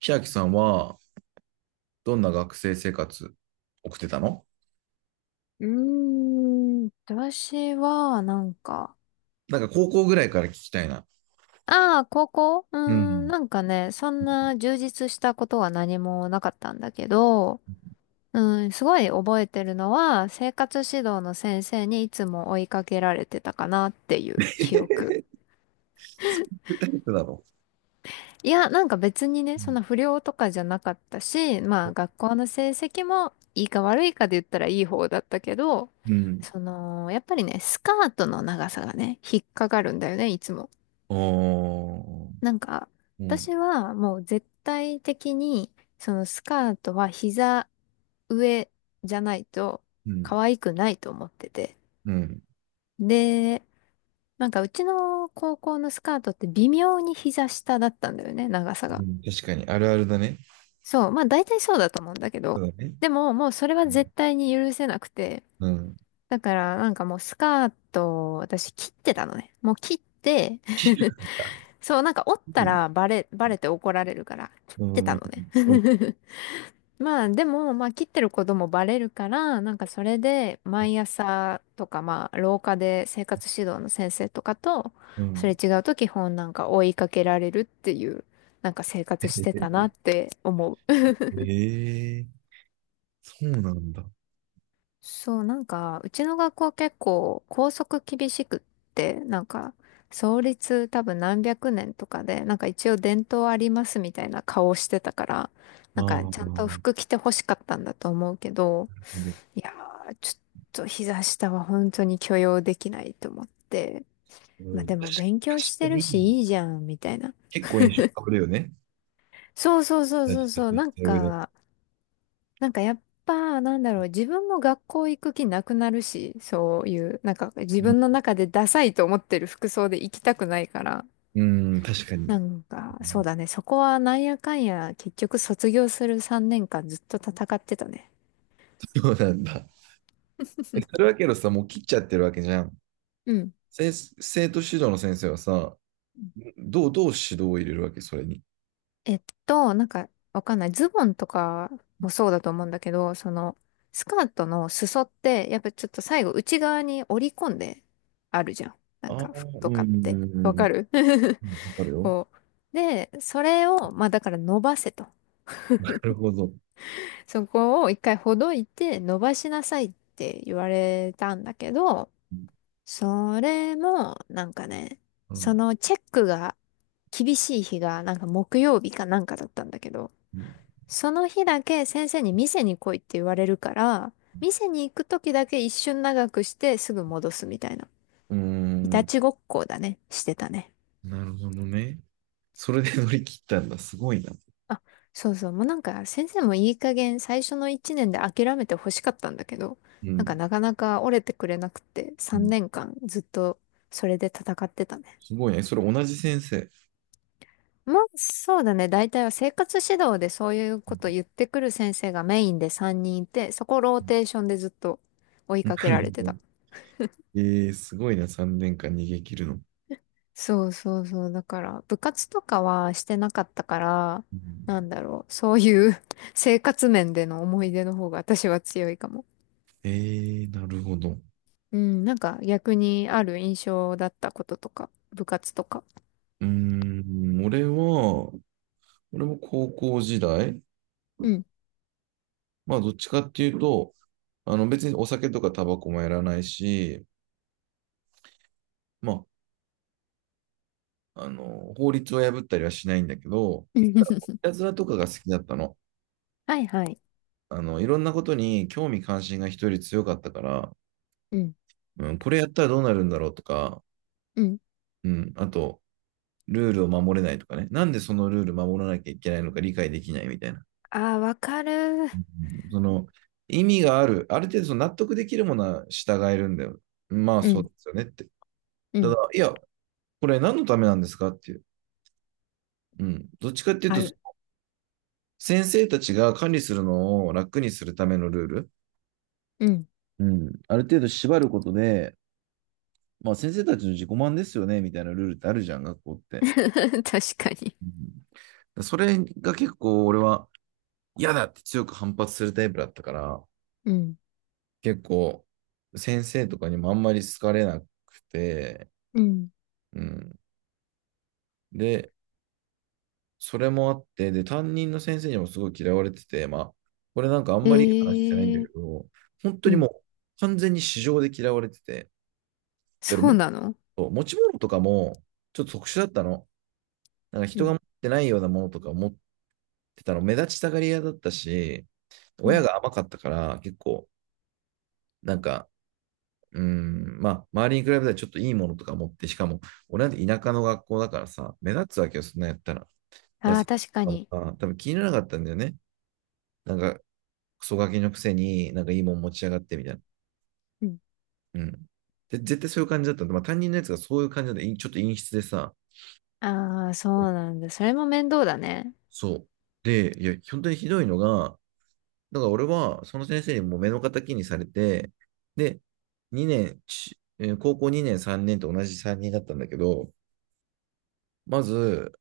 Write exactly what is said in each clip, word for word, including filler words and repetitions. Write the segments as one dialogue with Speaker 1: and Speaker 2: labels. Speaker 1: 平木さんはどんな学生生活送ってたの
Speaker 2: うーん、私は、なんか、
Speaker 1: なんか高校ぐらいから聞きたいな。
Speaker 2: ああ、高校うー
Speaker 1: う
Speaker 2: ん、
Speaker 1: ん。
Speaker 2: なんかね、そんな充実したことは何もなかったんだけど、うん、すごい覚えてるのは、生活指導の先生にいつも追いかけられてたかなっていう記憶。
Speaker 1: そういうタイプだろ
Speaker 2: いや、なんか別にね、
Speaker 1: う。う
Speaker 2: そん
Speaker 1: ん。
Speaker 2: な不良とかじゃなかったし、まあ学校の成績もいいか悪いかで言ったらいい方だったけど、
Speaker 1: うん。
Speaker 2: その、やっぱりね、スカートの長さがね、引っかかるんだよね、いつも。
Speaker 1: おー。
Speaker 2: なんか、
Speaker 1: うん。
Speaker 2: 私はもう絶対的に、そのスカートは膝上じゃないと
Speaker 1: うん。
Speaker 2: 可愛くないと思ってて。
Speaker 1: うん。
Speaker 2: で、なんかうちの高校のスカートって微妙に膝下だったんだよね、長さ
Speaker 1: う
Speaker 2: が。
Speaker 1: ん。確かに、あるあるだね。
Speaker 2: そう、まあ大体そうだと思うんだけ
Speaker 1: そ
Speaker 2: ど。
Speaker 1: うだね。
Speaker 2: でももうそれは絶対に許せなくて。
Speaker 1: うん。うん。
Speaker 2: だからなんかもうスカートを私切ってたのね。もう切って そう、なんか折ったらバレ、バレて怒られるから切っ
Speaker 1: う
Speaker 2: てた
Speaker 1: ん。
Speaker 2: の
Speaker 1: うん。
Speaker 2: ね。まあでも、まあ切ってることもバレるから、なんかそれで毎朝とかまあ廊下で生活指導の先生とかと、
Speaker 1: う
Speaker 2: それ
Speaker 1: ん。
Speaker 2: 違うと基本なんか追いかけられるっていう、なんか生活してた なって思う。
Speaker 1: ええ、そうなんだ。あ
Speaker 2: そう、なんかうちの学校結構校則厳しくって、なんか創立多分何百年とかで、なんか一応伝統ありますみたいな顔してたから、
Speaker 1: あ、
Speaker 2: なんか
Speaker 1: な
Speaker 2: ちゃん
Speaker 1: る
Speaker 2: と
Speaker 1: ほ
Speaker 2: 服着て欲しかったんだと思うけど、
Speaker 1: ど。
Speaker 2: いやー、ちょっと膝下は本当に許容できないと思って。
Speaker 1: う
Speaker 2: まあ
Speaker 1: ん、
Speaker 2: で
Speaker 1: 確か
Speaker 2: も勉強し
Speaker 1: 確か
Speaker 2: てる
Speaker 1: に、
Speaker 2: しいいじゃん、みたいな。
Speaker 1: 結構印象変わるよね。
Speaker 2: そうそうそう
Speaker 1: 大
Speaker 2: そう
Speaker 1: 事だと
Speaker 2: そう。
Speaker 1: 言っ
Speaker 2: なん
Speaker 1: た上で。
Speaker 2: か、なんかやっぱ、なんだろう、自分も学校行く気なくなるし、そういう、なんか自分の
Speaker 1: う
Speaker 2: 中でダサいと思ってる服装で行きたくないから。
Speaker 1: ん、うん、確かに。
Speaker 2: なんか、そう だね、そこはなんやかんや、結局卒業するさんねんかんずっと戦ってたね。
Speaker 1: そうなんだ。え、それ はけどさ、もう切っちゃってるわけじゃん。
Speaker 2: うん。
Speaker 1: 先生、徒指導の先生はさ、どう、どう指導を入れるわけ、それに。
Speaker 2: えっと、なんか、わかんない。ズボンとかもそうだと思うんだけど、その、スカートの裾って、やっぱちょっと最後内側に折り込んであるじゃん。な
Speaker 1: あ
Speaker 2: ん
Speaker 1: あ、
Speaker 2: か、服と
Speaker 1: うん
Speaker 2: か
Speaker 1: う
Speaker 2: っ
Speaker 1: ん
Speaker 2: て。
Speaker 1: うんう
Speaker 2: わ
Speaker 1: ん
Speaker 2: かる
Speaker 1: う ん。わかるよ。
Speaker 2: こう。で、それを、まあだから伸ばせと。
Speaker 1: なるほど。
Speaker 2: そこを一回ほどいて伸ばしなさいって言われたんだけど、
Speaker 1: うん。
Speaker 2: それも、なんかね、
Speaker 1: う
Speaker 2: そ
Speaker 1: ん。
Speaker 2: のチェックが厳しい日が、なんか木曜日かなんかだったんだけど、その日だけ先生に店に来いって言われるから、店に行く時だけ一瞬長くしてすぐ戻すみたいな。
Speaker 1: うー
Speaker 2: いた
Speaker 1: ん、
Speaker 2: ちごっこだね。してたね。
Speaker 1: なるほどね。それで乗り切ったんだ。すごいな。
Speaker 2: あ、そうそう。もうなんか先生もいい加減最初のいちねんで諦めてほしかったんだけど、
Speaker 1: う
Speaker 2: なんか
Speaker 1: ん。
Speaker 2: なかなか折れてくれなくて
Speaker 1: う
Speaker 2: 3
Speaker 1: ん。
Speaker 2: 年間ずっとそれで戦ってたね。
Speaker 1: すごいね。それ同じ先生。
Speaker 2: まあそうだね。大体は生活指導でそういう
Speaker 1: う
Speaker 2: こと
Speaker 1: ん、
Speaker 2: 言ってくる先生がメインでさんにんいて、そこローテーションでずっと追い
Speaker 1: な
Speaker 2: かけ
Speaker 1: る
Speaker 2: られて
Speaker 1: ほど。
Speaker 2: た。
Speaker 1: えー、すごいな。さんねんかん逃げ切るの。
Speaker 2: そうそうそう。だから、部活とかはしてなかったから、
Speaker 1: う
Speaker 2: なん
Speaker 1: ん、
Speaker 2: だろう。そういう 生活面での思い出の方が私は強いかも。
Speaker 1: えー、なるほど。う
Speaker 2: うん、なんか逆にある印象だったこととか、部活とか。
Speaker 1: ーん。俺は、俺も高校時代、
Speaker 2: うん。
Speaker 1: まあどっちかっていうと、あの別にお酒とかタバコもやらないし、まあ、あの、法律を破ったりはしないんだけど、い たずらとかが好きだったの。
Speaker 2: はいはい。
Speaker 1: あの、いろんなことに興味関心が人より強かったから、
Speaker 2: うん。
Speaker 1: うん、これやったらどうなるんだろうとか、
Speaker 2: うん。
Speaker 1: うん、あと、ルールを守れないとかね、なんでそのルール守らなきゃいけないのか理解できないみたいな。
Speaker 2: ああ、わかる。
Speaker 1: うん、その、意味がある、ある程度その納得できるものは従えるんだよ。まあ
Speaker 2: う
Speaker 1: そう
Speaker 2: ん。
Speaker 1: ですよねって。
Speaker 2: う
Speaker 1: ただ、
Speaker 2: ん。
Speaker 1: いや、これ何のためなんですかっていう。うん。どっちかっていう
Speaker 2: あ
Speaker 1: と、
Speaker 2: る。
Speaker 1: 先生たちが管理するのを楽にするためのルール。
Speaker 2: うん。
Speaker 1: うん。ある程度縛ることで、まあ先生たちの自己満ですよね、みたいなルールってあるじゃん、学校って。
Speaker 2: 確かに。
Speaker 1: うん、それが結構俺は嫌だって強く反発するタイプだったから、
Speaker 2: うん。
Speaker 1: 結構先生とかにもあんまり好かれなくて、
Speaker 2: うん。
Speaker 1: うん。で、それもあって、で、担任の先生にもすごい嫌われてて、まあ、これなんかあんまりいい話してないん
Speaker 2: ええ
Speaker 1: だけ
Speaker 2: ー。
Speaker 1: ど、本当
Speaker 2: う
Speaker 1: にも
Speaker 2: ん。
Speaker 1: う完全に市場で嫌われてて、だから
Speaker 2: そ
Speaker 1: も
Speaker 2: う
Speaker 1: っ
Speaker 2: なの。
Speaker 1: と持ち物とかもちょっと特殊だったの。なんか
Speaker 2: う
Speaker 1: 人が
Speaker 2: ん。
Speaker 1: 持ってないようなものとか持ってたの、目立ちたがり屋だったし、
Speaker 2: う
Speaker 1: 親
Speaker 2: ん。
Speaker 1: が甘かったから結構、なんか、うーん、まあ、周りに比べたらちょっといいものとか持って、しかも、俺なんて田舎の学校だからさ、目立つわけよ、そんなんやったら。だから
Speaker 2: ああ、
Speaker 1: 先
Speaker 2: 確か
Speaker 1: 生と
Speaker 2: に。
Speaker 1: かもさ、多分気にならなかったんだよね。なんか、クソガキのくせになんかいいもん持ち上がってみたいな。うん。で、絶対そういう感じだったんで、まあ担任のやつがそういう感じで、ちょっと陰湿でさ、
Speaker 2: ああ、そうなんだ。それも面倒だね。
Speaker 1: そう。で、いや、本当にひどいのが、だから俺はその先生にもう目の敵にされて、で、にねん、ちえー高校にねん、さんねんと同じさんにんだったんだけど、まず、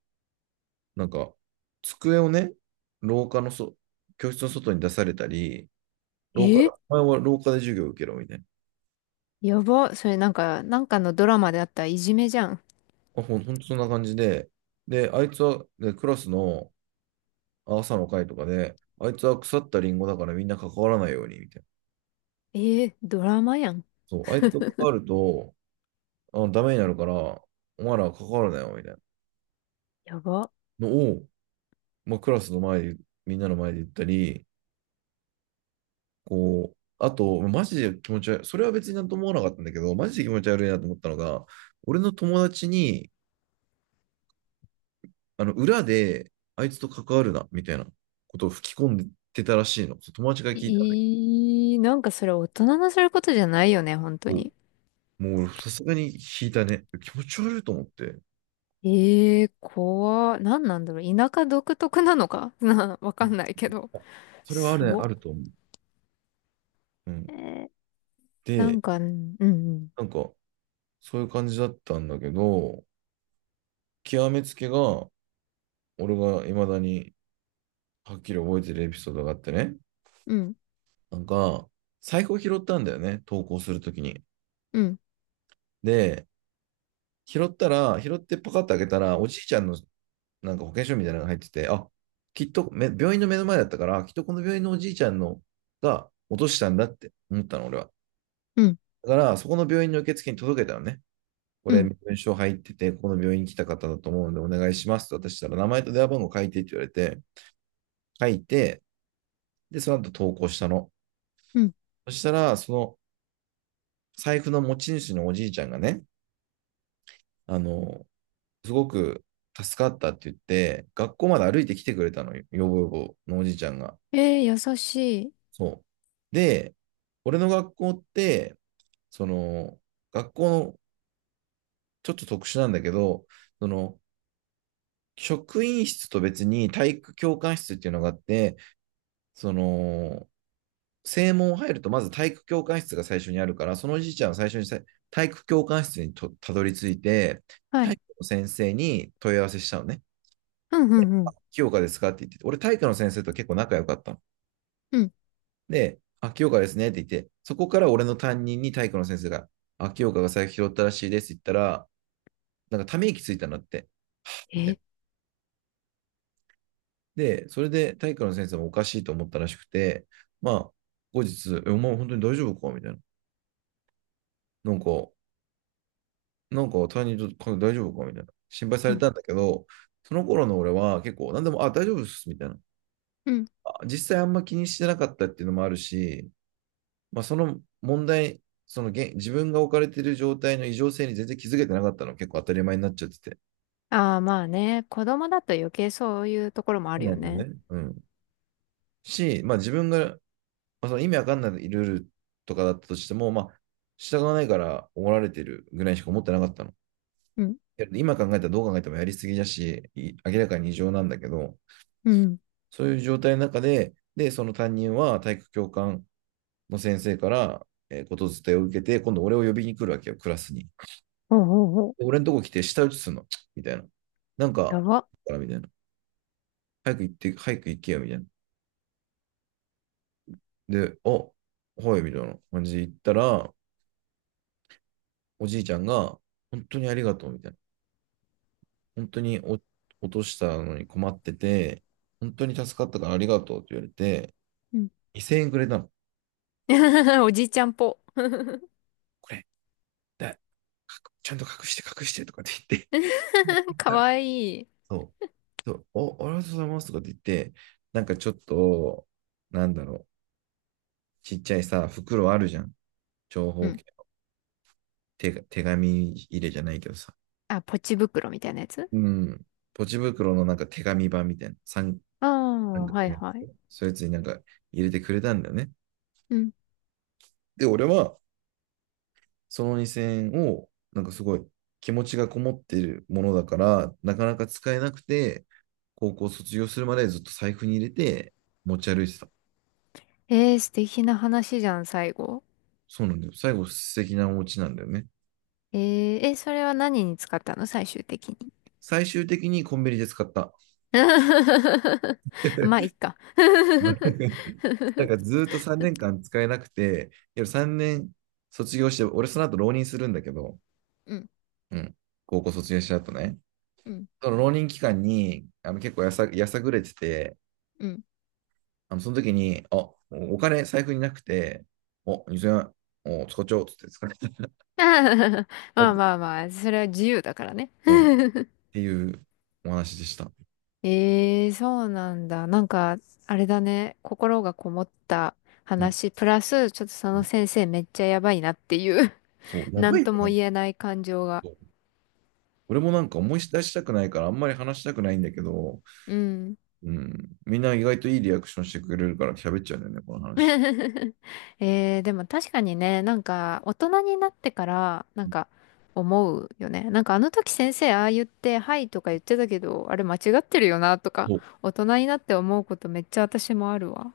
Speaker 1: なんか、机をね、廊下のそ、教室の外に出されたり、廊下で、
Speaker 2: え、
Speaker 1: お前は廊下で授業を受けろみたいな。
Speaker 2: やば。それなんか、なんかのドラマであったいじめじゃん。
Speaker 1: あ、ほん、ほんとそんな感じで、で、あいつは、で、クラスの朝の会とかで、あいつは腐ったリンゴだからみんな関わらないように、みたいな。
Speaker 2: えー、ドラマやん。
Speaker 1: そう、あいつと関わると、あ、ダメになるから、お前らは関わるなよ、みたいな
Speaker 2: やば。
Speaker 1: のを、まあ、クラスの前で、みんなの前で言ったり、こう、あと、マジで気持ち悪い、それは別になんとも思わなかったんだけど、マジで気持ち悪いなと思ったのが、俺の友達に、あの、裏で、あいつと関わるな、みたいなことを吹き込んでたらしいの。そう友達が聞いたんだけ
Speaker 2: いい、なんかそれ大人のすることじゃないよね、本当
Speaker 1: ど、
Speaker 2: に。
Speaker 1: もうさすがに引いたね。気持ち悪いと思って。
Speaker 2: ええー、怖。なんなんだろう。田舎独特なのか な、わかんないけど。
Speaker 1: あ、それはあ
Speaker 2: す
Speaker 1: るね、
Speaker 2: ごっ。
Speaker 1: あると思う。うん。
Speaker 2: えー、な
Speaker 1: で、
Speaker 2: んか、うん、うん、
Speaker 1: なんか、そういう感じだったんだけど、極めつけが、俺が未だにはっきり覚えてるエピソードがあってね。
Speaker 2: うん、
Speaker 1: なんか、財布を拾ったんだよね、投稿するときに。
Speaker 2: うん、
Speaker 1: で、拾ったら、拾ってパカッと開けたら、おじいちゃんのなんか保険証みたいなのが入ってて、あ、きっとめ、病院の目の前だったから、きっとこの病院のおじいちゃんのが落としたんだって思ったの、俺は。
Speaker 2: うん、
Speaker 1: だから、そこの病院の受付に届けたのね。こ
Speaker 2: う
Speaker 1: れ、
Speaker 2: ん、
Speaker 1: 身分証入ってて、ここの病院に来た方だと思うんで、お願いしますと私したら、名前と電話番号書いてって言われて、書いて、で、その後投稿したの。
Speaker 2: うん。
Speaker 1: そしたら、その財布の持ち主のおじいちゃんがね、あの、すごく助かったって言って、学校まで歩いて来てくれたのよ、よぼよぼのおじいちゃんが。
Speaker 2: えー、優しい。
Speaker 1: そう。で、俺の学校って、その、学校のちょっと特殊なんだけど、その、職員室と別に体育教官室っていうのがあって、その、正門入るとまず体育教官室が最初にあるから、そのおじいちゃんは最初にさ体育教官室にとたどり着いて、
Speaker 2: は
Speaker 1: 体
Speaker 2: い。
Speaker 1: 育の先生に問い合わせしたのね。
Speaker 2: うん、うん、うん、
Speaker 1: 清香ですかって言ってて、俺体育の先生と結構仲良かったの。
Speaker 2: うん。
Speaker 1: で、あ、清香ですねって言って、そこから俺の担任に体育の先生が、あ、清香が財布拾ったらしいですって言ったら、なんかため息ついたなって。
Speaker 2: えー、
Speaker 1: で、それで体育の先生もおかしいと思ったらしくて、まあ、後日、え、お前本当に大丈夫かみたいな。なんか、なんか担任と大丈夫かみたいな。心配さ
Speaker 2: う
Speaker 1: れ
Speaker 2: ん、
Speaker 1: たんだけど、その頃の俺は結構何でも、あ、大丈夫っす、みたいな。
Speaker 2: うん、
Speaker 1: あ、実際あんま気にしてなかったっていうのもあるし、まあ、その問題、その現自分が置かれている状態の異常性に全然気づけてなかったの、結構当たり前になっちゃってて。
Speaker 2: ああ、まあね。子供だと余計そういうところもあ
Speaker 1: そう
Speaker 2: る
Speaker 1: な
Speaker 2: よ
Speaker 1: んだよ
Speaker 2: ね。
Speaker 1: ね。うん。し、まあ自分がまあ、その意味わかんないルールとかだったとしても、まあ、従わないから怒られてるぐらいしか思ってなかったの。
Speaker 2: うん。
Speaker 1: 今考えたらどう考えてもやりすぎだし、明らかに異常なんだけど、
Speaker 2: うん。
Speaker 1: そういう状態の中で、で、その担任は体育教官の先生から、えー、ことづてを受けて、今度俺を呼びに来るわけよ、クラスに。
Speaker 2: ほうほうほう。
Speaker 1: 俺のとこ来て舌打ちするの、みたいな。なん
Speaker 2: や
Speaker 1: か、
Speaker 2: ば。
Speaker 1: からみたいな。早く行って、早く行けよ、みたいな。で、あ、はい、みたいな感じで行ったら、おじいちゃんが、本当にありがとう、みたいな。本当にお落としたのに困ってて、本当に助かったからありがとうって言われて、
Speaker 2: うん。
Speaker 1: にせんえんくれたの。
Speaker 2: おじいちゃんぽ。
Speaker 1: これ、だ、ちゃんと隠して隠してとかって言って持
Speaker 2: か
Speaker 1: たら、
Speaker 2: わいい。
Speaker 1: そう、そうお、ありがとうございますとかって言って、なんかちょっと、なんだろう、ちっちゃいさ、袋あるじゃん。長
Speaker 2: う
Speaker 1: 方
Speaker 2: ん。
Speaker 1: 形。手手紙入れじゃないけどさ。
Speaker 2: あ、ポチ袋みたいなやつ。
Speaker 1: うん。ポチ袋のなんか手紙版みたいな。三
Speaker 2: あ
Speaker 1: 三
Speaker 2: あ、
Speaker 1: 角
Speaker 2: はい
Speaker 1: な、っ
Speaker 2: はい。
Speaker 1: そういうやつになんか入れてくれたんだよね。
Speaker 2: うん。
Speaker 1: で、俺は、そのにせんえんを、なんかすごい気持ちがこもっているものだから、なかなか使えなくて、高校卒業するまでずっと財布に入れて持ち歩いてた。
Speaker 2: えー、素敵な話じゃん、最後。
Speaker 1: そうなんだよ。最後、素敵なお家なんだよね。
Speaker 2: えー、え、それは何に使ったの最終的に。
Speaker 1: 最終的にコンビニで使った。
Speaker 2: まあ、いっ か。
Speaker 1: なんかず ーっとさんねんかん使えなくて、さんねん卒業して、俺その後浪人するんだけど、
Speaker 2: うん、
Speaker 1: うん、高校卒業した後ね。
Speaker 2: うん、
Speaker 1: その浪人期間にあの結構やさ、やさぐれてて、
Speaker 2: うん。
Speaker 1: あの、その時に、あ、お金財布になくて、お、にせんえん、お、使っちゃおうっつって使っちゃった。
Speaker 2: まあまあまあ、それは自由だからね。
Speaker 1: うん、っ ていうお話でした。
Speaker 2: ええ、そうなんだ。なんか、あれだね。心がこもった
Speaker 1: うん。
Speaker 2: 話、プラス、ちょっとその先生めっちゃやばいなっていう
Speaker 1: そう、や
Speaker 2: な
Speaker 1: ば
Speaker 2: ん
Speaker 1: いよ
Speaker 2: とも
Speaker 1: ね。
Speaker 2: 言えない感情が。
Speaker 1: そう、俺もなんか思い出したくないから、あんまり話したくないんだけど、
Speaker 2: うん。
Speaker 1: うん、みんな意外といいリアクションしてくれるから喋っちゃうんだよね、この話。
Speaker 2: えー、でも確かにね、なんか、大人になってから、なんか、思うよね。なんかあの時先生ああ言って、はいとか言ってたけど、あれ間違ってるよなとか、
Speaker 1: そう
Speaker 2: 大人になって思うことめっちゃ私もあるわ。